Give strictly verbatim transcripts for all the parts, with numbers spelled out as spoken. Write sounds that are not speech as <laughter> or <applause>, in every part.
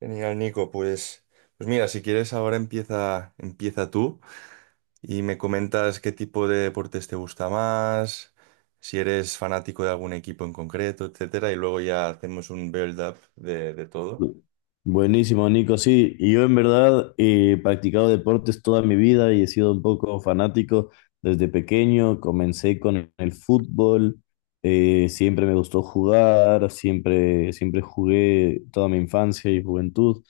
Genial, Nico. Pues, pues mira, si quieres ahora empieza, empieza tú y me comentas qué tipo de deportes te gusta más, si eres fanático de algún equipo en concreto, etcétera, y luego ya hacemos un build-up de, de todo. Bu- Buenísimo, Nico. Sí, y yo en verdad he practicado deportes toda mi vida y he sido un poco fanático desde pequeño. Comencé con el fútbol. Eh, siempre me gustó jugar, siempre, siempre jugué toda mi infancia y juventud.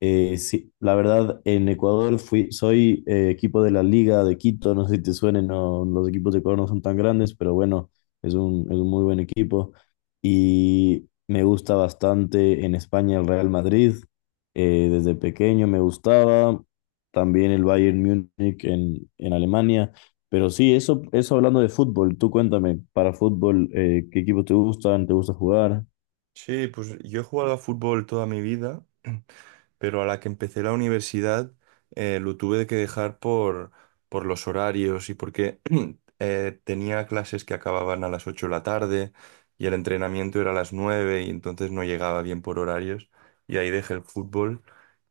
Eh, sí, la verdad, en Ecuador fui, soy eh, equipo de la Liga de Quito. No sé si te suenen, no, los equipos de Ecuador no son tan grandes, pero bueno, es un, es un muy buen equipo, y me gusta bastante en España el Real Madrid. Eh, desde pequeño me gustaba, también el Bayern Múnich en, en Alemania. Pero sí, eso, eso hablando de fútbol, tú cuéntame, para fútbol, eh, ¿qué equipos te gustan? ¿Te gusta jugar? Sí, pues yo he jugado a fútbol toda mi vida pero a la que empecé la universidad, eh, lo tuve que dejar por, por los horarios y porque <clears throat> eh, tenía clases que acababan a las ocho de la tarde y el entrenamiento era a las nueve y entonces no llegaba bien por horarios y ahí dejé el fútbol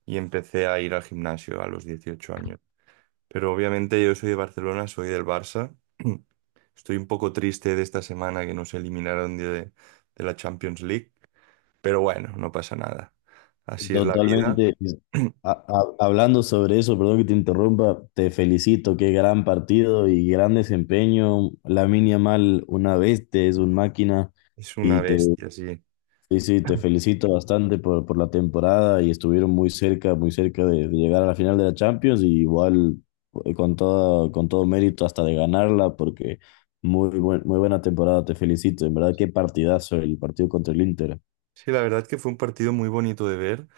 y empecé a ir al gimnasio a los dieciocho años. Pero obviamente yo soy de Barcelona, soy del Barça. <clears throat> Estoy un poco triste de esta semana que nos eliminaron de, de la Champions League, pero bueno, no pasa nada. Así es la vida. Totalmente. <clears throat> Ha- ha- hablando sobre eso, perdón que te interrumpa, te felicito, qué gran partido y gran desempeño. Lamine Yamal, una bestia, es un máquina Es una y te, bestia, sí. sí, sí, te felicito bastante por, por la temporada, y estuvieron muy cerca, muy cerca de, de llegar a la final de la Champions. Y igual, eh, con todo, con todo mérito hasta de ganarla, porque muy buen- muy buena temporada, te felicito. En verdad, qué partidazo el partido contra el Inter. Sí, la verdad que fue un partido muy bonito de ver,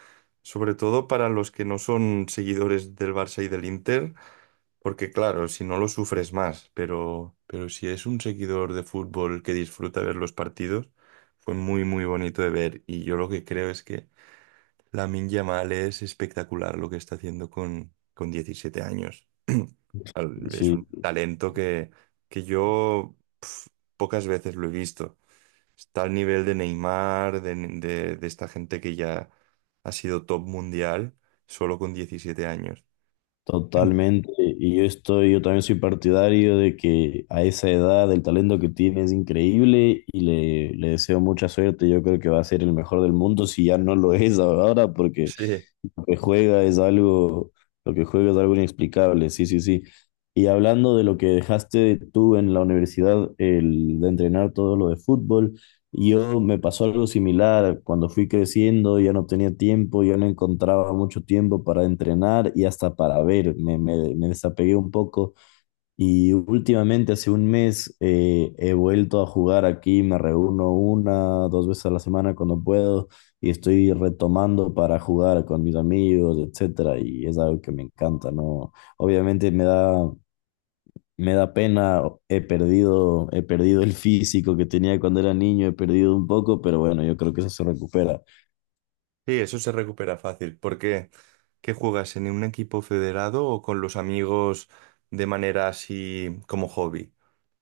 sobre todo para los que no son seguidores del Barça y del Inter, porque claro, si no lo sufres más, pero, pero si es un seguidor de fútbol que disfruta ver los partidos, fue muy, muy bonito de ver. Y yo lo que creo es que Lamine Yamal es espectacular lo que está haciendo con, con diecisiete años. <clears throat> Al- Es Sí. un talento que, que yo pf, pocas veces lo he visto. Está al nivel de Neymar, de, de- de esta gente que ya ha sido top mundial solo con diecisiete años. Totalmente, y yo estoy, yo también soy partidario de que a esa edad el talento que tiene es increíble, y le, le deseo mucha suerte. Yo creo que va a ser el mejor del mundo si ya no lo es ahora, porque Sí. lo que juega es algo, lo que juega es algo inexplicable. Sí, sí, sí. Y hablando de lo que dejaste tú en la universidad, el de entrenar todo lo de fútbol, yo me pasó algo similar. Cuando fui creciendo, ya no tenía tiempo, ya no encontraba mucho tiempo para entrenar y hasta para ver. Me, me, me desapegué un poco, y últimamente, hace un mes, eh, he vuelto a jugar aquí. Me reúno una, dos veces a la semana cuando puedo, y estoy retomando para jugar con mis amigos, etcétera, y es algo que me encanta, ¿no? Obviamente me da, me da pena, he perdido, he perdido el físico que tenía cuando era niño, he perdido un poco, pero bueno, yo creo que eso se recupera. Sí, eso se recupera fácil. ¿Por qué? ¿Qué juegas? ¿En un equipo federado o con los amigos de manera así como hobby?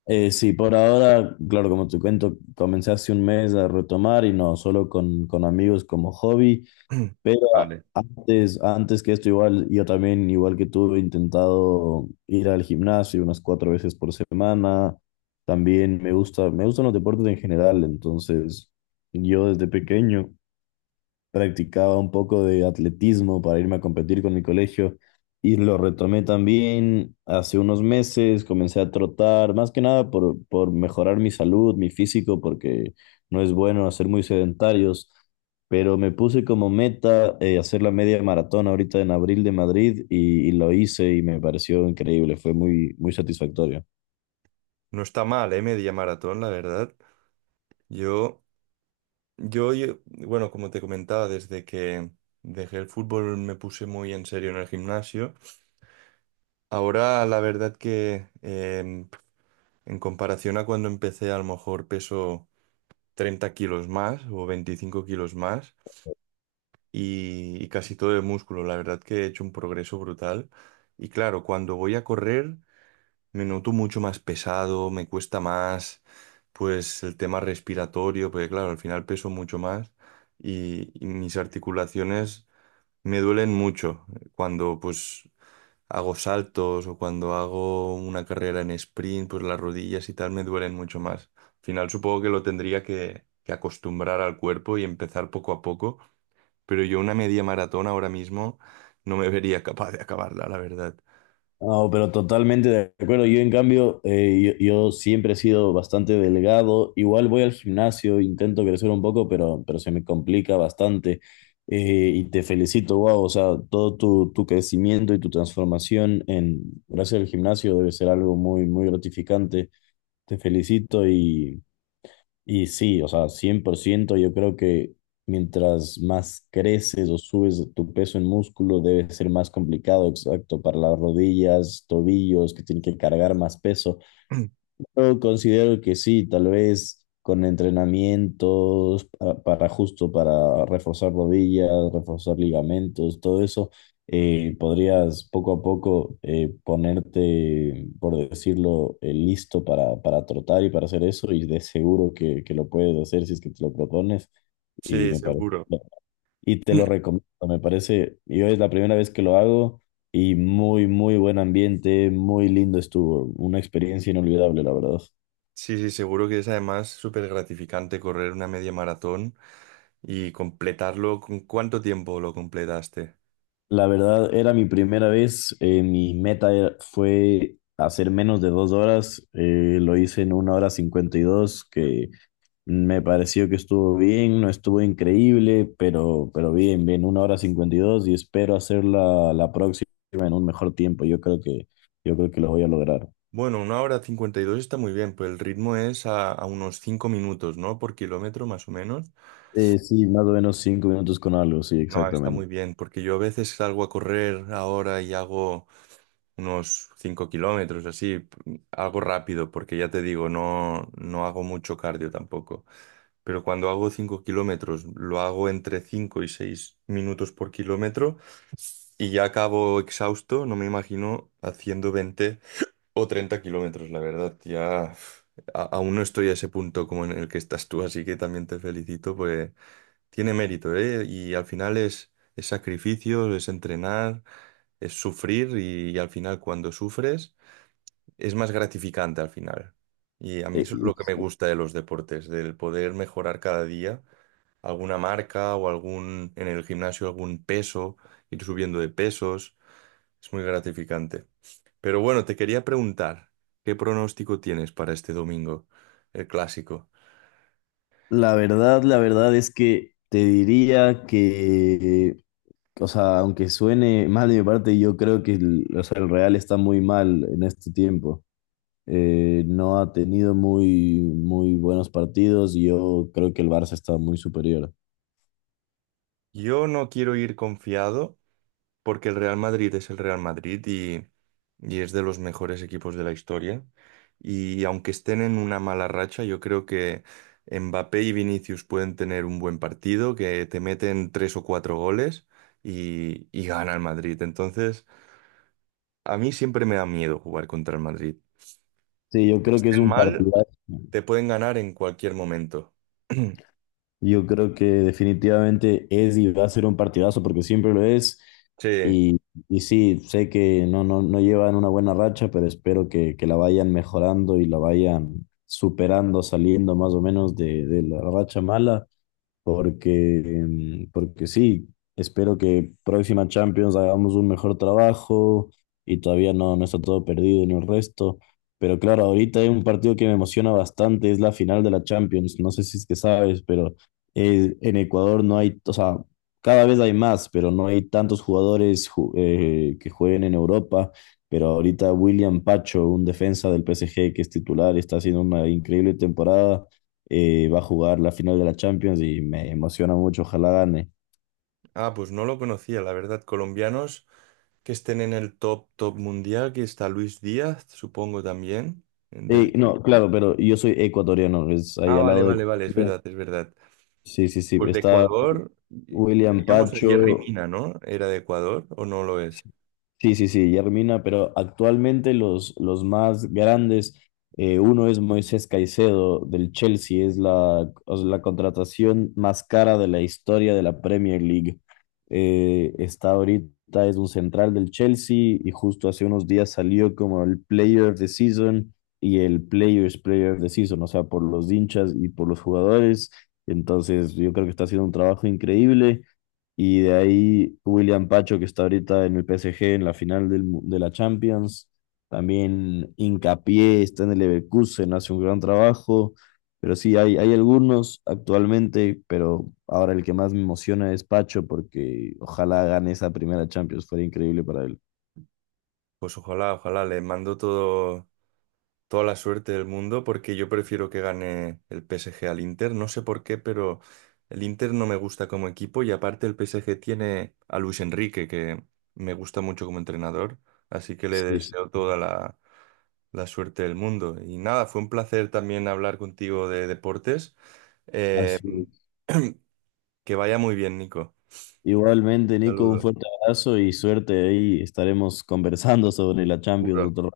Eh, sí, por ahora, claro, como te cuento, comencé hace un mes a retomar y no, solo con, con amigos como hobby. <clears throat> Pero a- Vale. antes, antes que esto, igual, yo también, igual que tú, he intentado ir al gimnasio unas cuatro veces por semana. También me gusta, me gustan los deportes en general. Entonces, yo desde pequeño practicaba un poco de atletismo para irme a competir con mi colegio, y lo retomé también hace unos meses. Comencé a trotar, más que nada por, por mejorar mi salud, mi físico, porque no es bueno hacer muy sedentarios, pero me puse como meta eh, hacer la media maratón ahorita en abril de Madrid, y, y lo hice y me pareció increíble, fue muy, muy satisfactorio. No está mal, ¿eh? Media maratón, la verdad. Yo, yo, yo- bueno, como te comentaba, desde que dejé el fútbol me puse muy en serio en el gimnasio. Ahora, la verdad que em, en comparación a cuando empecé, a lo mejor peso treinta kilos más o veinticinco kilos más y, y casi todo de músculo. La verdad que he hecho un progreso brutal. Y claro, cuando voy a correr me noto mucho más pesado, me cuesta más, pues el tema respiratorio, porque claro, al final peso mucho más y, y mis articulaciones me duelen mucho cuando pues hago saltos o cuando hago una carrera en sprint, pues las rodillas y tal me duelen mucho más. Al final supongo que lo tendría que, que acostumbrar al cuerpo y empezar poco a poco, pero yo una media maratón ahora mismo no me vería capaz de acabarla, la verdad. No, pero totalmente de acuerdo. Yo, en cambio, eh, yo, yo siempre he sido bastante delgado. Igual voy al gimnasio, intento crecer un poco, pero, pero se me complica bastante. Eh, y te felicito, wow. O sea, todo tu, tu crecimiento y tu transformación en, gracias al gimnasio, debe ser algo muy, muy gratificante. Te felicito. Y sí, o sea, cien por ciento yo creo que mientras más creces o subes tu peso en músculo, debe ser más complicado, exacto, para las rodillas, tobillos, que tienen que cargar más peso. <clears throat> Yo considero que sí, tal vez con entrenamientos pa- para, justo para reforzar rodillas, reforzar ligamentos, todo eso, eh, podrías poco a poco eh, ponerte, por decirlo, eh, listo para, para trotar y para hacer eso, y de seguro que, que lo puedes hacer si es que te lo propones, y Sí, me parece, seguro. y te lo <clears throat> recomiendo, me parece, yo es la primera vez que lo hago. Y muy, muy buen ambiente, muy lindo estuvo, una experiencia inolvidable, la verdad. Sí, sí, seguro que es además súper gratificante correr una media maratón y completarlo. ¿Con cuánto tiempo lo completaste? La verdad, era mi primera vez. Eh, mi meta era- fue hacer menos de dos horas. Eh, lo hice en una hora cincuenta y dos, que me pareció que estuvo bien, no estuvo increíble, pero, pero bien, bien, una hora cincuenta y dos, y espero hacerla la próxima en un mejor tiempo. Yo creo que, yo creo que lo voy a lograr. Bueno, una hora cincuenta y dos está muy bien, pues el ritmo es a, a unos cinco minutos, ¿no? Por kilómetro más o menos. Eh, sí, más o menos cinco minutos con algo, sí, No, está exactamente. muy bien, porque yo a veces salgo a correr ahora y hago unos cinco kilómetros, así, p- algo rápido, porque ya te digo, no, no hago mucho cardio tampoco. Pero cuando hago cinco kilómetros, lo hago entre cinco y seis minutos por kilómetro y ya acabo exhausto, no me imagino haciendo veinte o treinta kilómetros, la verdad, ya uf, a- aún no estoy a ese punto como en el que estás tú, así que también te felicito, pues tiene mérito, ¿eh? Y al final es, es sacrificio, es entrenar, es sufrir y, y al final cuando sufres es más gratificante al final. Y a mí Eh, eso es lo que me ex- gusta de los deportes, del poder mejorar cada día alguna marca o algún, en el gimnasio algún peso, ir subiendo de pesos, es muy gratificante. Pero bueno, te quería preguntar, ¿qué pronóstico tienes para este domingo, el clásico? La verdad, la verdad es que te diría que, o sea, aunque suene mal de mi parte, yo creo que el, o sea, el Real está muy mal en este tiempo. Eh, no ha tenido muy, muy buenos partidos, y yo creo que el Barça está muy superior. Yo no quiero ir confiado. Porque el Real Madrid es el Real Madrid y, y es de los mejores equipos de la historia. Y aunque estén en una mala racha, yo creo que Mbappé y Vinicius pueden tener un buen partido, que te meten tres o cuatro goles y, y gana el Madrid. Entonces, a mí siempre me da miedo jugar contra el Madrid. Sí, yo Aunque creo que es estén un mal, partidazo. te pueden ganar en cualquier momento. <clears throat> Yo creo que definitivamente es y va a ser un partidazo porque siempre lo es. Sí. Y, y sí, sé que no, no, no llevan una buena racha, pero espero que, que la vayan mejorando y la vayan superando, saliendo más o menos de, de la racha mala, porque, mm, porque sí, espero que próxima Champions hagamos un mejor trabajo, y todavía no, no está todo perdido en el resto. Pero claro, ahorita hay un partido que me emociona bastante, es la final de la Champions. No sé si es que sabes, pero eh, en Ecuador no hay, o sea, cada vez hay más, pero no hay tantos jugadores ju- eh, que jueguen en Europa. Pero ahorita William Pacho, un defensa del P S G que es titular, está haciendo una increíble temporada. Eh, va a jugar la final de la Champions y me emociona mucho, ojalá gane. Ah, pues no lo conocía, la verdad. Colombianos que estén en el top, top mundial, que está Luis Díaz, supongo también. Eh, del- No, claro, pero yo soy ecuatoriano, es ahí Ah, al vale, lado de vale, vale, es Colombia. verdad, es verdad. Sí, sí, sí, Pues de está Ecuador, y William teníamos a Jerry Pacho. Mina, ¿no? ¿Era de Ecuador o no lo es? Sí, sí, sí, Yermina, pero actualmente los, los más grandes, eh, uno es Moisés Caicedo del Chelsea, es la, o sea, la contratación más cara de la historia de la Premier League. Eh, está ahorita, es un central del Chelsea, y justo hace unos días salió como el Player of the Season y el Players Player of the Season, o sea, por los hinchas y por los jugadores. Entonces, yo creo que está haciendo un trabajo increíble. Y de ahí William Pacho, que está ahorita en el P S G en la final del mu- de la Champions. También Hincapié está en el Leverkusen, hace un gran trabajo. Pero sí, hay, hay algunos actualmente, pero ahora el que más me emociona es Pacho, porque ojalá gane esa primera Champions, fuera increíble para él. Pues ojalá, ojalá, le mando todo, toda la suerte del mundo porque yo prefiero que gane el P S G al Inter. No sé por qué, pero el Inter no me gusta como equipo y aparte el P S G tiene a Luis Enrique, que me gusta mucho como entrenador, así que le Sí, sí, deseo toda la la suerte del mundo. Y nada, fue un placer también hablar contigo de deportes. Eh, así es. que vaya muy bien, Nico. Igualmente, Nico, un Saludos. fuerte abrazo y suerte. Ahí estaremos conversando sobre la Champions Seguro. otro